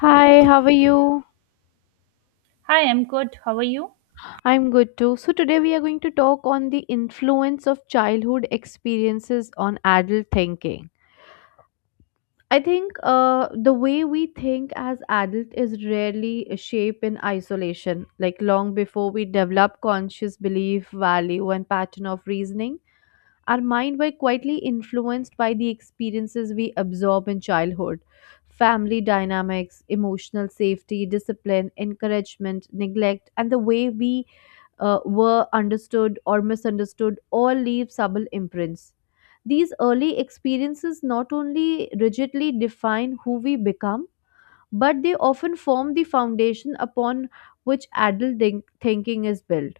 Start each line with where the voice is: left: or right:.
left: Hi, how are you?
right: Hi, I'm good. How are you?
left: I'm good too. So today we are going to talk on the influence of childhood experiences on adult thinking. I think the way we think as adult is rarely shaped in isolation, like long before we develop conscious belief, value, and pattern of reasoning. Our mind were quietly influenced by the experiences we absorb in childhood. Family dynamics, emotional safety, discipline, encouragement, neglect, and the way we were understood or misunderstood all leave subtle imprints. These early experiences not only rigidly define who we become, but they often form the foundation upon which adult thinking is built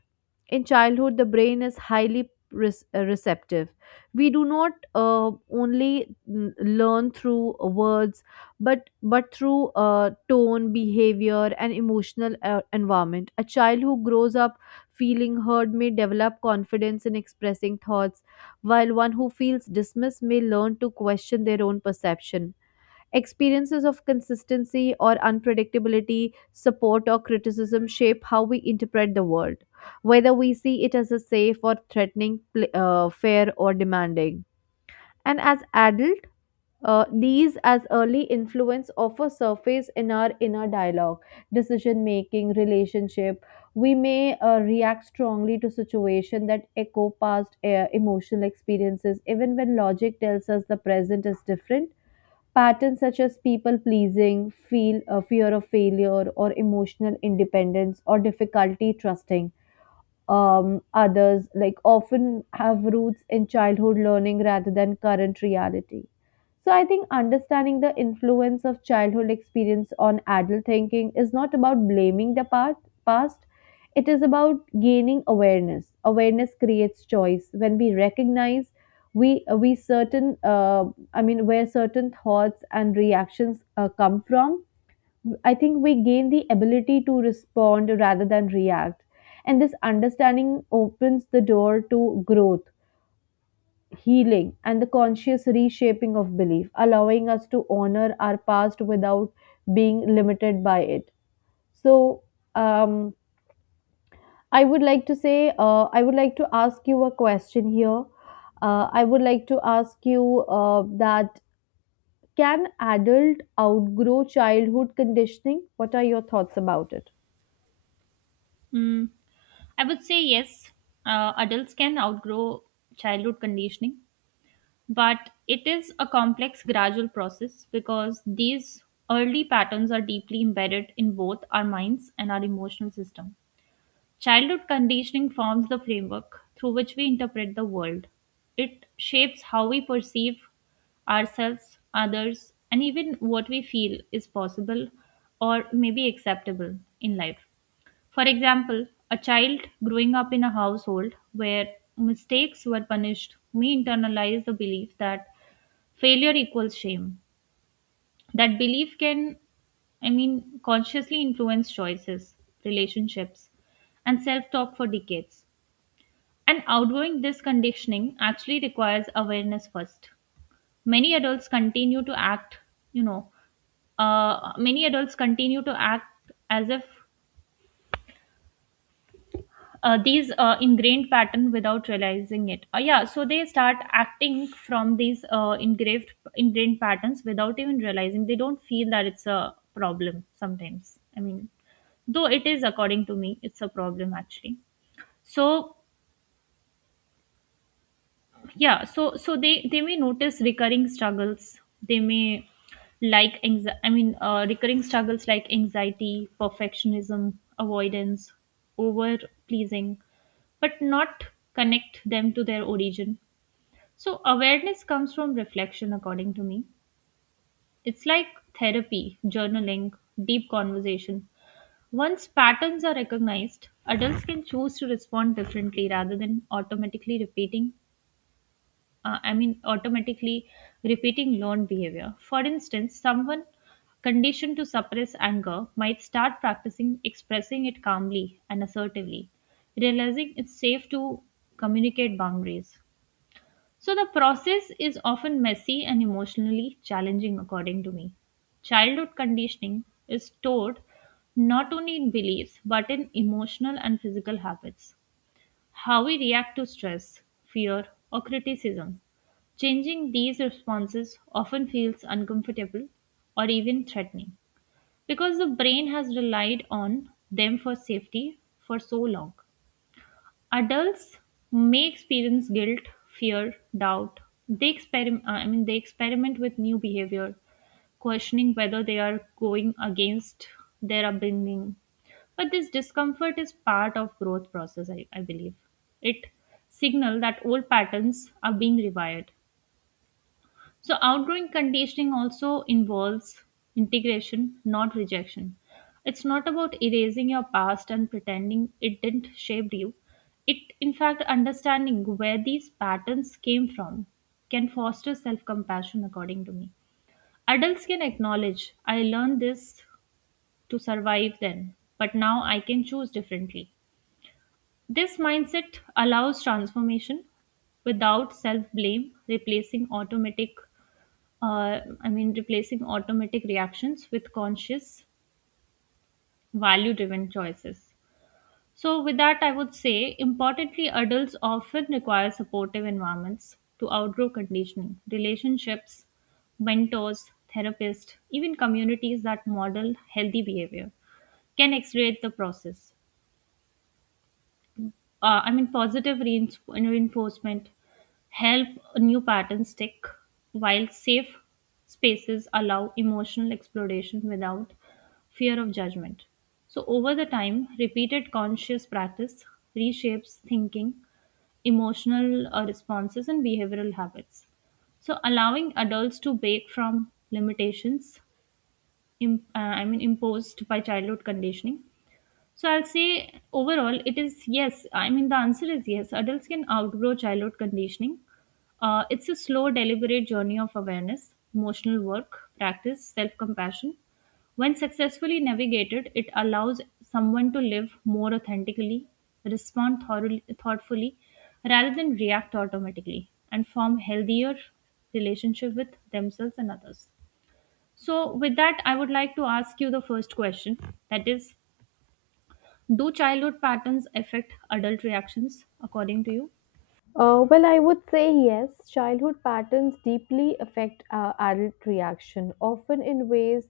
left: in childhood. The brain is highly receptive. We do not only learn through words, but through tone, behavior, and emotional environment. A child who grows up feeling heard may develop confidence in expressing thoughts, while one who feels dismissed may learn to question their own perception. Experiences of consistency or unpredictability, support or criticism shape how we interpret the world, whether we see it as a safe or threatening, fair or demanding. And as adult, these as early influence often surface in our inner dialogue, decision making, relationship. We may react strongly to situation that echo past emotional experiences, even when logic tells us the present is different. Patterns such as people pleasing, feel a fear of failure, or emotional independence, or difficulty trusting others like often have roots in childhood learning rather than current reality. So I think understanding the influence of childhood experience on adult thinking is not about blaming the part, past. It is about gaining awareness. Awareness creates choice. When we recognize we certain I mean where certain thoughts and reactions come from, I think we gain the ability to respond rather than react. And this understanding opens the door to growth, healing, and the conscious reshaping of belief, allowing us to honor our past without being limited by it. So, um, I would like to say, I would like to ask you a question here. I would like to ask you that can adult outgrow childhood conditioning? What are your thoughts about it?
right: Mm, I would say yes, adults can outgrow childhood conditioning, but it is a complex, gradual process because these early patterns are deeply embedded in both our minds and our emotional system. Childhood conditioning forms the framework through which we interpret the world. It shapes how we perceive ourselves, others, and even what we feel is possible or maybe acceptable in life. For example, a child growing up in a household where mistakes were punished may internalize the belief that failure equals shame. That belief can, I mean, consciously influence choices, relationships, and self talk for decades. And outgrowing this conditioning actually requires awareness first. Many adults continue to act, you know, Many adults continue to act as if these ingrained pattern without realizing it. Yeah, so they start acting from these engraved ingrained patterns without even realizing. They don't feel that it's a problem sometimes. I mean, though it is, according to me, it's a problem actually. So yeah, they may notice recurring struggles. They may, I mean, recurring struggles like anxiety, perfectionism, avoidance, over pleasing, but not connect them to their origin. So awareness comes from reflection, according to me. It's like therapy, journaling, deep conversation. Once patterns are recognized, adults can choose to respond differently rather than automatically repeating, I mean, automatically repeating learned behavior. For instance, someone conditioned to suppress anger might start practicing expressing it calmly and assertively, realizing it's safe to communicate boundaries. So, the process is often messy and emotionally challenging, according to me. Childhood conditioning is stored not only in beliefs but in emotional and physical habits, how we react to stress, fear, or criticism. Changing these responses often feels uncomfortable or even threatening because the brain has relied on them for safety for so long. Adults may experience guilt, fear, doubt. They experiment i mean they experiment with new behavior, questioning whether they are going against their upbringing, but this discomfort is part of growth process, I believe. It signal that old patterns are being rewired. So, outgoing conditioning also involves integration, not rejection. It's not about erasing your past and pretending it didn't shape you. It, in fact, understanding where these patterns came from can foster self compassion, according to me. Adults can acknowledge, I learned this to survive then, but now I can choose differently. This mindset allows transformation without self blame, replacing automatic, I mean, replacing automatic reactions with conscious, value driven choices. So, with that, I would say importantly, adults often require supportive environments to outgrow conditioning: relationships, mentors, therapists, even communities that model healthy behavior can accelerate the process. I mean, positive reinforcement help new patterns stick, while safe spaces allow emotional exploration without fear of judgment. So, over the time, repeated conscious practice reshapes thinking, emotional responses, and behavioral habits. So, allowing adults to break from limitations, I mean, imposed by childhood conditioning. So I'll say overall, it is yes. I mean, the answer is yes. Adults can outgrow childhood conditioning. It's a slow, deliberate journey of awareness, emotional work, practice, self compassion. When successfully navigated, it allows someone to live more authentically, respond thoroughly, thoughtfully, rather than react automatically, and form healthier relationship with themselves and others. So, with that, I would like to ask you the first question, that is, do childhood patterns affect adult reactions, according to you?
left: Well, I would say yes. Childhood patterns deeply affect our adult reaction, often in ways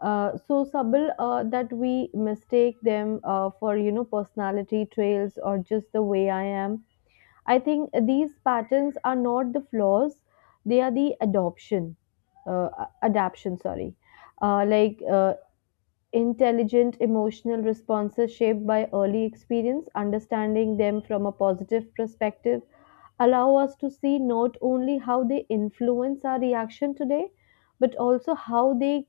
left: so subtle that we mistake them for, you know, personality traits or just the way I am. I think these patterns are not the flaws; they are the adoption, uh, adaption. Sorry, uh, like uh, intelligent emotional responses shaped by early experience, understanding them from a positive perspective allow us to see not only how they influence our reaction today, but also how they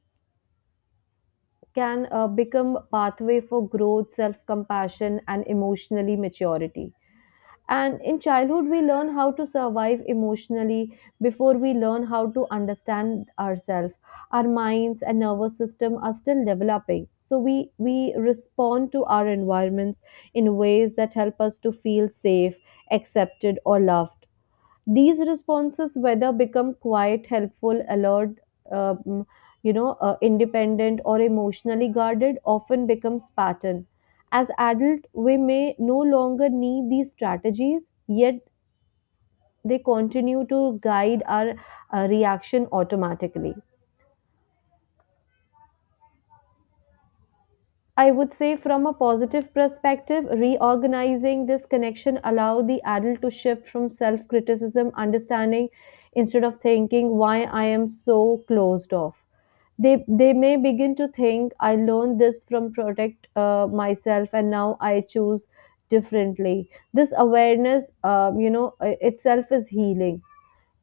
left: can become pathway for growth, self-compassion, and emotionally maturity. And in childhood, we learn how to survive emotionally before we learn how to understand ourselves. Our minds and nervous system are still developing. So we respond to our environments in ways that help us to feel safe, accepted, or loved. These responses, whether become quiet, helpful, alert, um, independent, or emotionally guarded, often becomes pattern. As adult, we may no longer need these strategies, yet they continue to guide our reaction automatically. I would say from a positive perspective, reorganizing this connection allow the adult to shift from self-criticism, understanding instead of thinking why I am so closed off. They may begin to think I learned this from protect myself and now I choose differently. This awareness, itself is healing.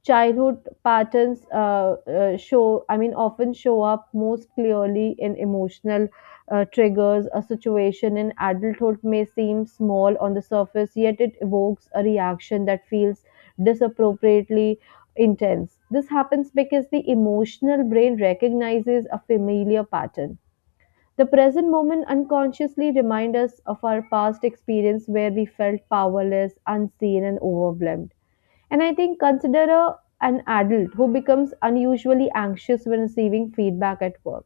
left: Childhood patterns show I mean often show up most clearly in emotional triggers. A situation in adulthood may seem small on the surface, yet it evokes a reaction that feels disappropriately intense. This happens because the emotional brain recognizes a familiar pattern. The present moment unconsciously reminds us of our past experience where we felt powerless, unseen, and overwhelmed. And I think consider a, an adult who becomes unusually anxious when receiving feedback at work.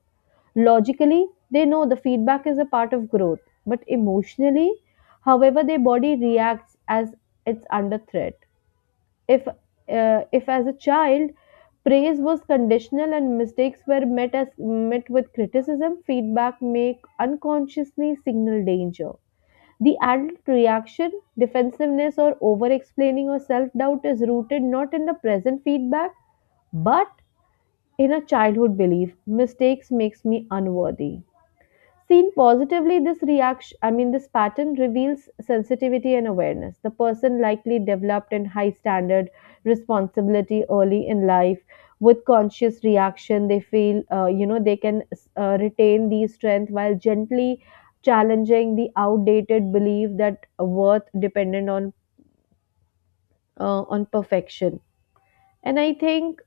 left: Logically, they know the feedback is a part of growth, but emotionally, however, their body reacts as it's under threat. If as a child, praise was conditional and mistakes were met as met with criticism, feedback may unconsciously signal danger. The adult reaction, defensiveness, or over explaining or self doubt is rooted not in the present feedback but in a childhood belief mistakes makes me unworthy. Seen positively, this reaction, I mean, this pattern reveals sensitivity and awareness. The person likely developed in high standard responsibility early in life. With conscious reaction, they feel, they can retain these strength while gently challenging the outdated belief that worth dependent on perfection. And I think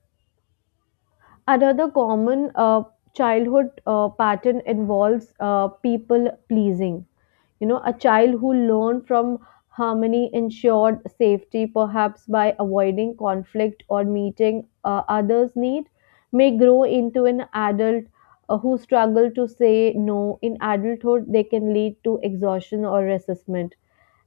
left: another common childhood pattern involves people pleasing. You know, a child who learned from harmony ensured safety, perhaps by avoiding conflict or meeting others need, may grow into an adult who struggle to say no. In adulthood they can lead to exhaustion or resentment,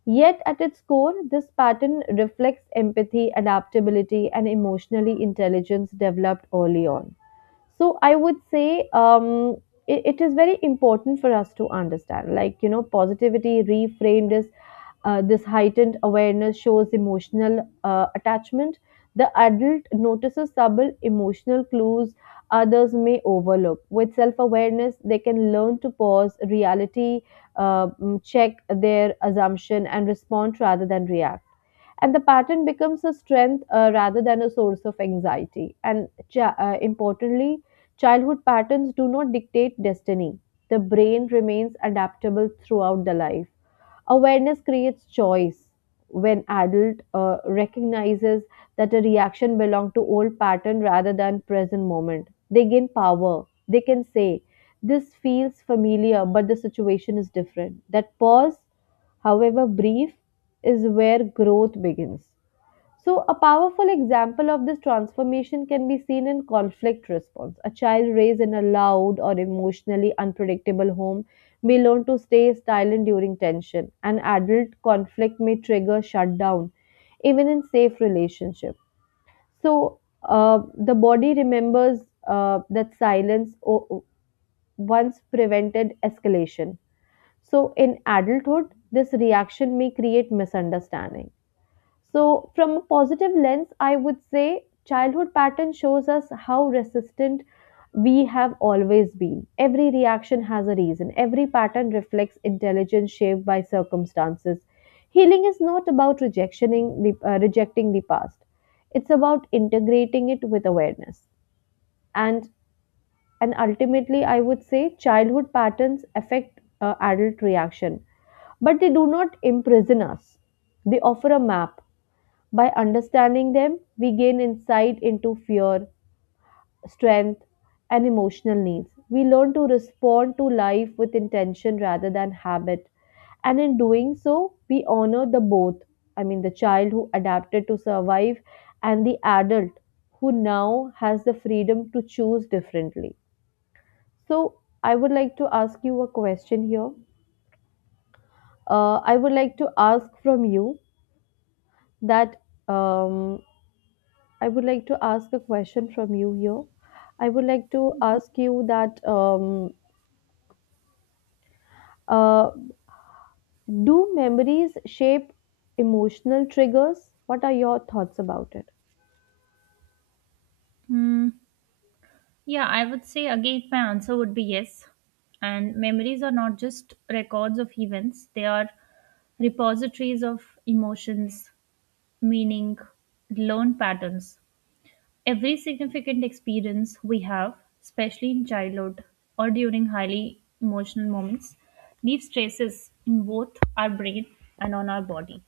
left: yet at its core this pattern reflects empathy, adaptability, and emotionally intelligence developed early on. So I would say it is very important for us to understand. Like, you know, positivity reframed is this heightened awareness shows emotional attachment. The adult notices subtle emotional clues others may overlook. With self awareness, they can learn to pause reality, check their assumption, and respond rather than react. And the pattern becomes a strength rather than a source of anxiety. And importantly, childhood patterns do not dictate destiny. The brain remains adaptable throughout the life. Awareness creates choice. When adult recognizes that a reaction belongs to old pattern rather than present moment, they gain power. They can say, "This feels familiar, but the situation is different." That pause, however brief, is where growth begins. So, a powerful example of this transformation can be seen in conflict response. A child raised in a loud or emotionally unpredictable home may learn to stay silent during tension. An adult conflict may trigger shutdown, even in safe relationships. So, the body remembers that silence once prevented escalation. So, in adulthood, this reaction may create misunderstanding. So, from a positive lens, I would say childhood pattern shows us how resistant we have always been. Every reaction has a reason. Every pattern reflects intelligence shaped by circumstances. Healing is not about rejecting the past. It's about integrating it with awareness. And ultimately, I would say childhood patterns affect adult reaction, but they do not imprison us. They offer a map. By understanding them, we gain insight into fear, strength, and emotional needs. We learn to respond to life with intention rather than habit. And in doing so, we honor the both. I mean, the child who adapted to survive and the adult who now has the freedom to choose differently. So, I would like to ask you a question here. I would like to ask from you that um, I would like to ask a question from you here. I would like to ask you that uh, do memories shape emotional triggers? What are your thoughts about it?
right: Hmm. Yeah, I would say, again, my answer would be yes. And memories are not just records of events, they are repositories of emotions, meaning, learned patterns. Every significant experience we have, especially in childhood or during highly emotional moments, leaves traces in both our brain and on our body.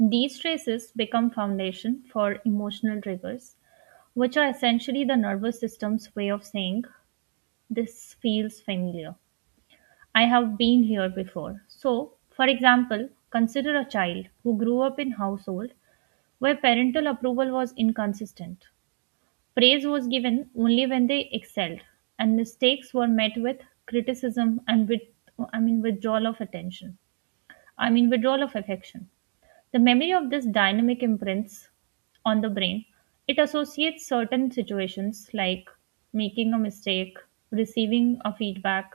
right: These traces become foundation for emotional triggers, which are essentially the nervous system's way of saying, this feels familiar, I have been here before. So, for example, consider a child who grew up in a household where parental approval was inconsistent. Praise was given only when they excelled, and mistakes were met with criticism and with, I mean, withdrawal of attention, I mean withdrawal of affection. The memory of this dynamic imprints on the brain. It associates certain situations, like making a mistake, receiving a feedback,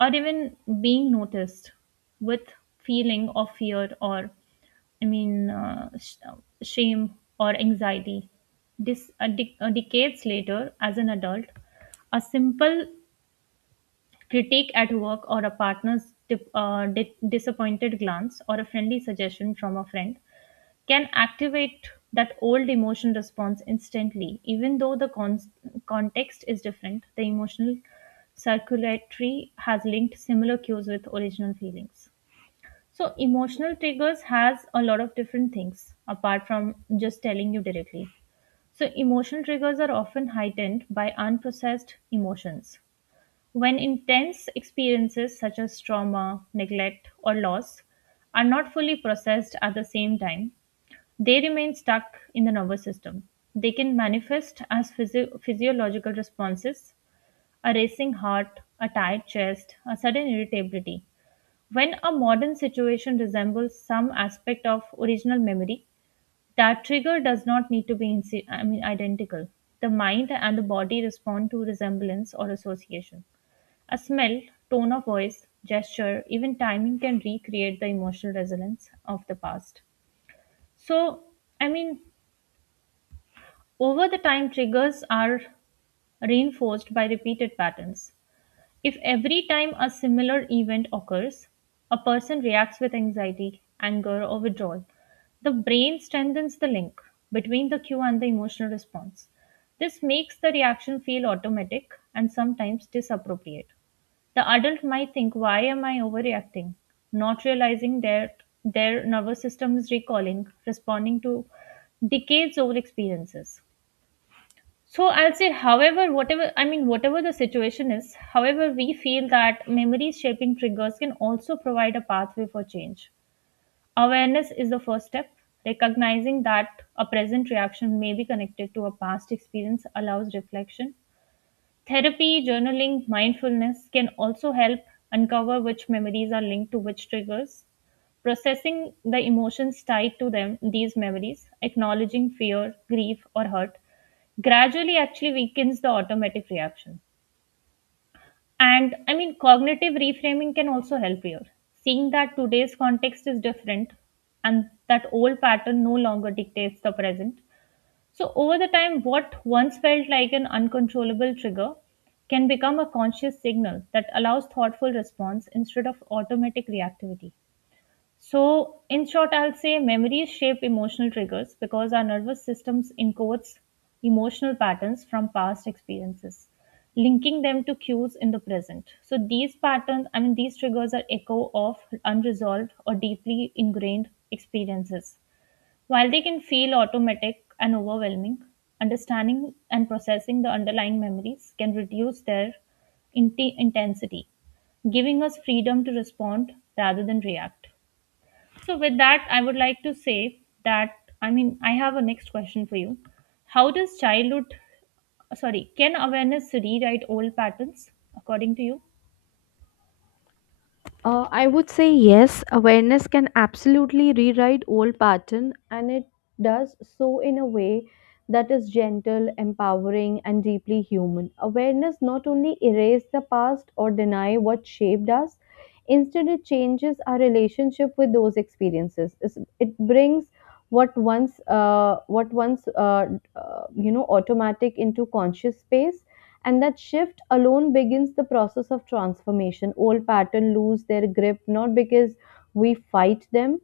right: or even being noticed, with feeling of fear or, I mean, shame or anxiety. This decades later, as an adult, a simple critique at work, or a partner's disappointed glance, or a friendly suggestion from a friend can activate that old emotion response instantly. Even though the context is different, the emotional circulatory has linked similar cues with original feelings. So, emotional triggers has a lot of different things apart from just telling you directly. So, emotional triggers are often heightened by unprocessed emotions. When intense experiences such as trauma, neglect, or loss are not fully processed at the same time, they remain stuck in the nervous system. They can manifest as physiological responses: a racing heart, a tight chest, a sudden irritability. When a modern situation resembles some aspect of original memory, that trigger does not need to be I mean, identical. The mind and the body respond to resemblance or association. A smell, tone of voice, gesture, even timing can recreate the emotional resonance of the past. So, I mean, over the time triggers are reinforced by repeated patterns. If every time a similar event occurs, a person reacts with anxiety, anger, or withdrawal, the brain strengthens the link between the cue and the emotional response. This makes the reaction feel automatic and sometimes disappropriate. The adult might think, why am I overreacting, not realizing that their nervous system is recalling, responding to decades old experiences. So I'll say, however, whatever I mean, whatever the situation is, however, we feel that memory shaping triggers can also provide a pathway for change. Awareness is the first step. Recognizing that a present reaction may be connected to a past experience allows reflection. Therapy, journaling, mindfulness can also help uncover which memories are linked to which triggers. Processing the emotions tied to them, these memories, acknowledging fear, grief, or hurt, gradually actually weakens the automatic reaction. And, I mean, cognitive reframing can also help here. Seeing that today's context is different and that old pattern no longer dictates the present. So, over the time, what once felt like an uncontrollable trigger can become a conscious signal that allows thoughtful response instead of automatic reactivity. So, in short, I'll say memories shape emotional triggers because our nervous systems encodes emotional patterns from past experiences, linking them to cues in the present. So, these patterns, I mean, these triggers are echo of unresolved or deeply ingrained experiences. While they can feel automatic and overwhelming, understanding and processing the underlying memories can reduce their intensity, giving us freedom to respond rather than react. So, with that, I would like to say that, I mean, I have a next question for you. How does childhood, Sorry, can awareness rewrite old patterns, according to you?
left: I would say yes, awareness can absolutely rewrite old pattern, and it does so in a way that is gentle, empowering, and deeply human. Awareness not only erase the past or deny what shaped us, instead it changes our relationship with those experiences. It brings what once you know automatic into conscious space, and that shift alone begins the process of transformation. Old patterns lose their grip not because we fight them,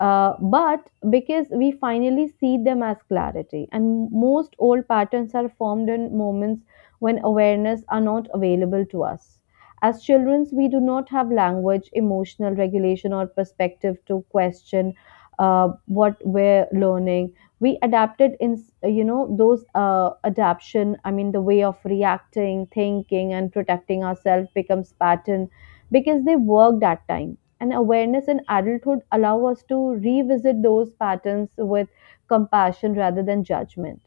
left: but because we finally see them as clarity. And most old patterns are formed in moments when awareness are not available to us. As children, we do not have language, emotional regulation, or perspective to question what we're learning. We adapted in, you know, those adaption. I mean, the way of reacting, thinking, and protecting ourselves becomes pattern because they worked that time. And awareness in adulthood allow us to revisit those patterns with compassion rather than judgment.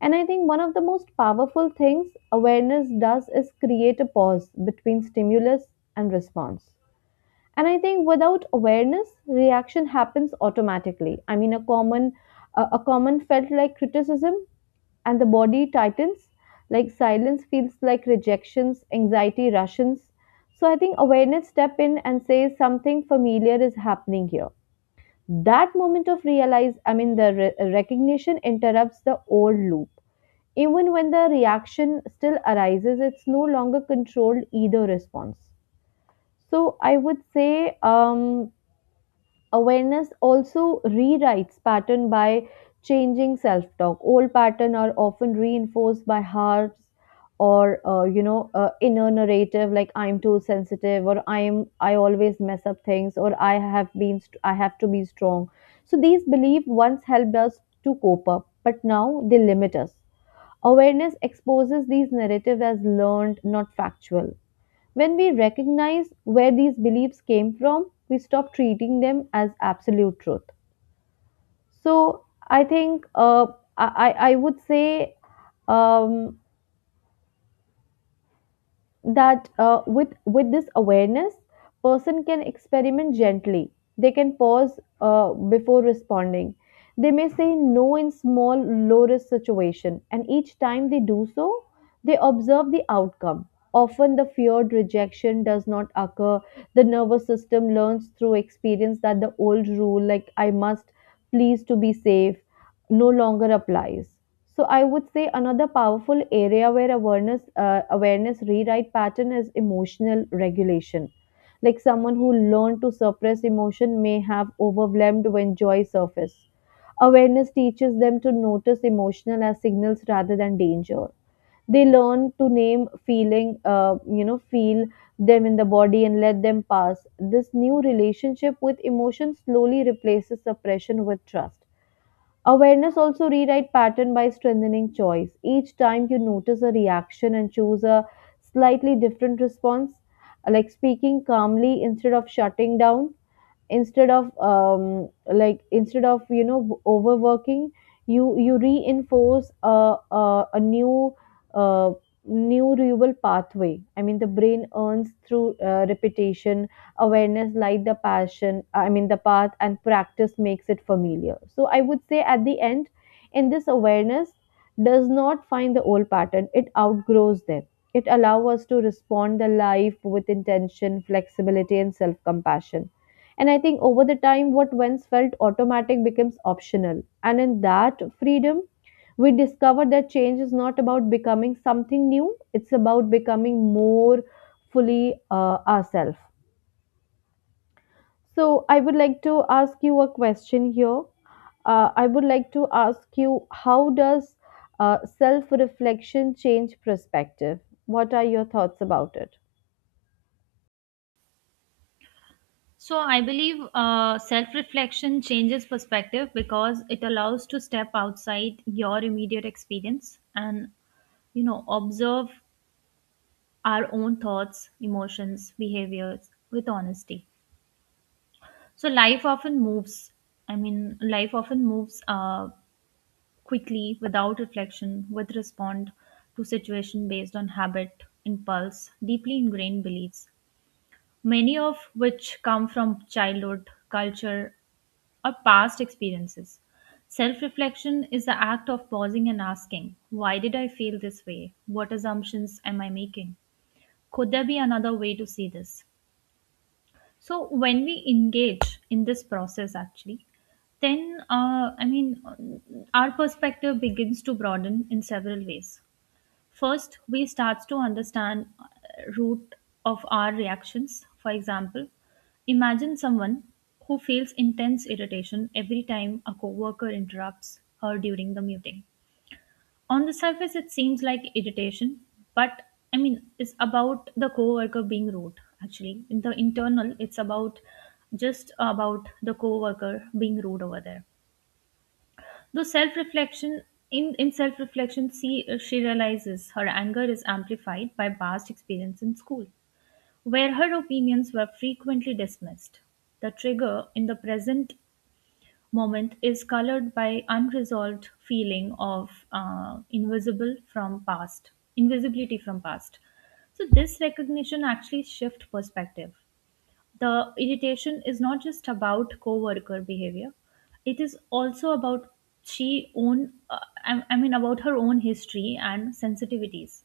left: And I think one of the most powerful things awareness does is create a pause between stimulus and response. And I think without awareness reaction happens automatically. I mean, a common felt like criticism and the body tightens, like silence feels like rejections, anxiety rushes. So I think awareness step in and says something familiar is happening here. That moment of realize i mean the re- recognition interrupts the old loop. Even when the reaction still arises, it's no longer controlled either response. So I would say awareness also rewrites pattern by changing self-talk. Old pattern are often reinforced by harps or inner narrative like I'm too sensitive or I always mess up things or I have to be strong. So these beliefs once helped us to cope up, but now they limit us. Awareness exposes these narratives as learned, not factual. When we recognize where these beliefs came from, we stop treating them as absolute truth. So I think I, I would say um, that with this awareness, person can experiment gently. They can pause before responding. They may say no in small, low risk situation, and each time they do so, they observe the outcome. Often the feared rejection does not occur. The nervous system learns through experience that the old rule like I must please to be safe no longer applies. So I would say another powerful area where awareness rewrite pattern is emotional regulation. Like someone who learned to suppress emotion may have overwhelmed when joy surface. Awareness teaches them to notice emotional as signals rather than danger. They learn to name feeling, feel them in the body and let them pass. This new relationship with emotion slowly replaces suppression with trust. Awareness also rewrite pattern by strengthening choice. Each time you notice a reaction and choose a slightly different response, like speaking calmly instead of shutting down, instead of you know overworking, you reinforce a new uh, new neural pathway. I mean, the brain earns through repetition. Awareness like the passion i mean the path and practice makes it familiar. So I would say at the end, in this awareness does not find the old pattern, it outgrows them. It allows us to respond the life with intention, flexibility, and self compassion. And I think over the time, what once felt automatic becomes optional. And in that freedom, we discover that change is not about becoming something new, it's about becoming more fully ourselves. So, I would like to ask you a question here. I would like to ask you how does self reflection change perspective? What are your thoughts about it?
right: So I believe self-reflection changes perspective because it allows to step outside your immediate experience and, you know, observe our own thoughts, emotions, behaviors with honesty. So life often moves. I mean, life often moves quickly without reflection. With respond to situation based on habit, impulse, deeply ingrained beliefs, many of which come from childhood culture or past experiences. Self reflection is the act of pausing and asking, why did I feel this way? What assumptions am I making? Could there be another way to see this? So, when we engage in this process, actually, then I mean, our perspective begins to broaden in several ways. First, we starts to understand root of our reactions. For example, imagine someone who feels intense irritation every time a coworker interrupts her during the meeting. On the surface, it seems like irritation, but, I mean, it's about the coworker being rude. Actually, in the internal, it's about just about the coworker being rude over there. Though self-reflection, in self-reflection, she realizes her anger is amplified by past experience in school, where her opinions were frequently dismissed. The trigger in the present moment is colored by unresolved feeling of invisible from past, invisibility from past. So this recognition actually shift perspective. The irritation is not just about co-worker behavior, it is also about she own uh, I mean about her own history and sensitivities.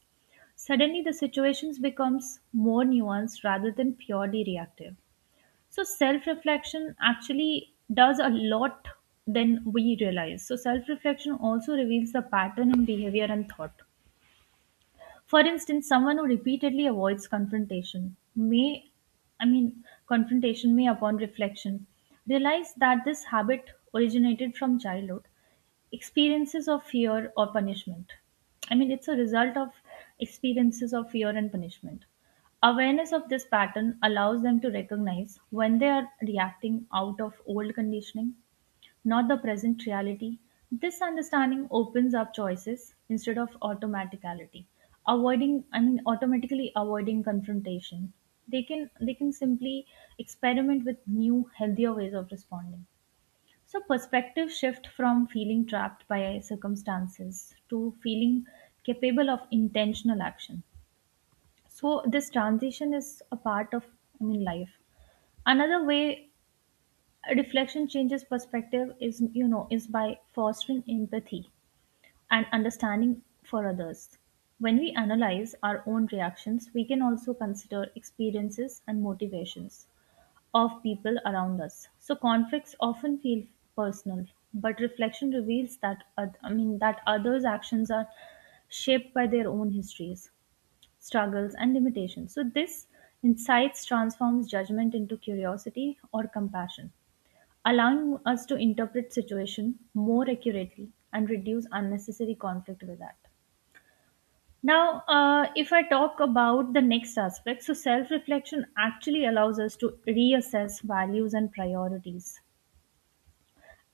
right: Suddenly the situations becomes more nuanced rather than purely reactive. So self reflection actually does a lot than we realize. So self reflection also reveals the pattern in behavior and thought. For instance, someone who repeatedly avoids I mean, confrontation may, upon reflection, realize that this habit originated from childhood experiences of fear or punishment. I mean, it's a result of experiences of fear and punishment. Awareness of this pattern allows them to recognize when they are reacting out of old conditioning, not the present reality. This understanding opens up choices instead of automaticality, avoiding I mean automatically avoiding confrontation. They can simply experiment with new, healthier ways of responding. So perspective shift from feeling trapped by circumstances to feeling capable of intentional action. So this transition is a part of life. Another way reflection changes perspective is you know is by fostering empathy and understanding for others. When we analyze our own reactions, we can also consider experiences and motivations of people around us. So conflicts often feel personal, but reflection reveals that others actions are shaped by their own histories, struggles and limitations. So this insights transforms judgment into curiosity or compassion, allowing us to interpret situation more accurately and reduce unnecessary conflict. With that, now, if I talk about the next aspect, so self reflection actually allows us to reassess values and priorities,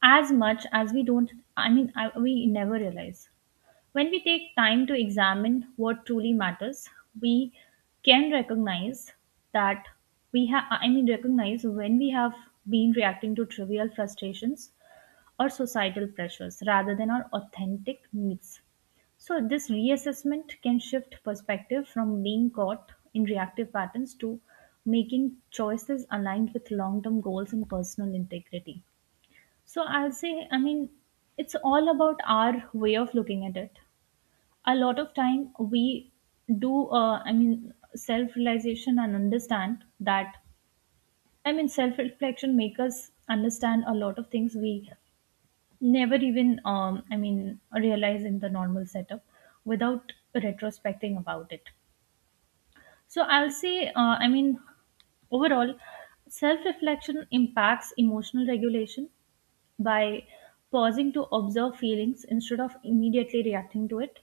right: as much as we don't we never realize. When we take time to examine what truly matters, we can recognize that we have I mean recognize when we have been reacting to trivial frustrations or societal pressures rather than our authentic needs. So this reassessment can shift perspective from being caught in reactive patterns to making choices aligned with long term goals and personal integrity. So, I'll say, I mean, it's all about our way of looking at it. A lot of time we do, I mean, self realization, and understand that, I mean, self reflection make us understand a lot of things we never even realize in the normal setup without retrospecting about it. So I'll say, I mean, overall, self reflection impacts emotional regulation by pausing to observe feelings instead of immediately reacting to it.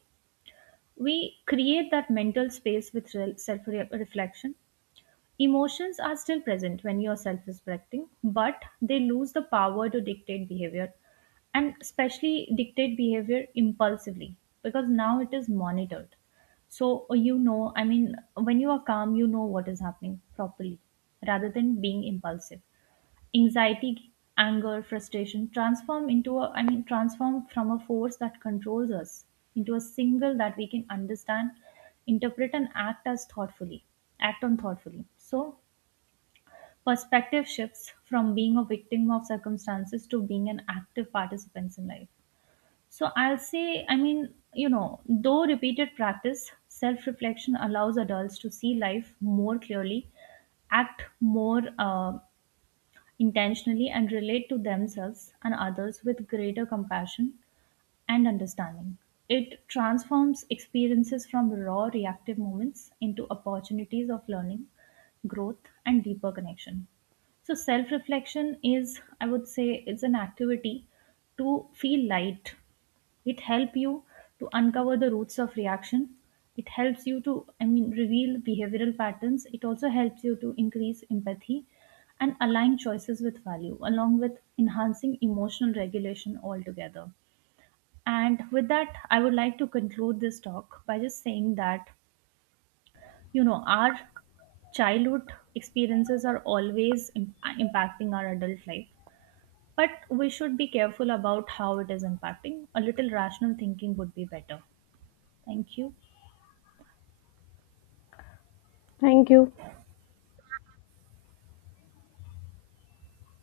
right: We create that mental space with self reflection. Emotions are still present when you're self respecting, but they lose the power to dictate behavior, and especially dictate behavior impulsively, because now it is monitored. So you know, I mean, when you are calm, you know what is happening properly, rather than being impulsive. Anxiety, anger, frustration transform into transform from a force that controls us into a single that we can understand, interpret, and act on thoughtfully. So perspective shifts from being a victim of circumstances to being an active participant in life. So I'll say, I mean, you know, though repeated practice, self reflection allows adults to see life more clearly, act more intentionally, and relate to themselves and others with greater compassion and understanding. It transforms experiences from raw reactive moments into opportunities of learning, growth, and deeper connection. So self reflection is, I would say, it's an activity to feel light. It helps you to uncover the roots of reaction. It helps you to, I mean, reveal behavioral patterns. It also helps you to increase empathy and align choices with value, along with enhancing emotional regulation altogether. And with that, I would like to conclude this talk by just saying that, you know, our childhood experiences are always impacting our adult life. But we should be careful about how it is impacting. A little rational thinking would be better. Thank you.
left: Thank you.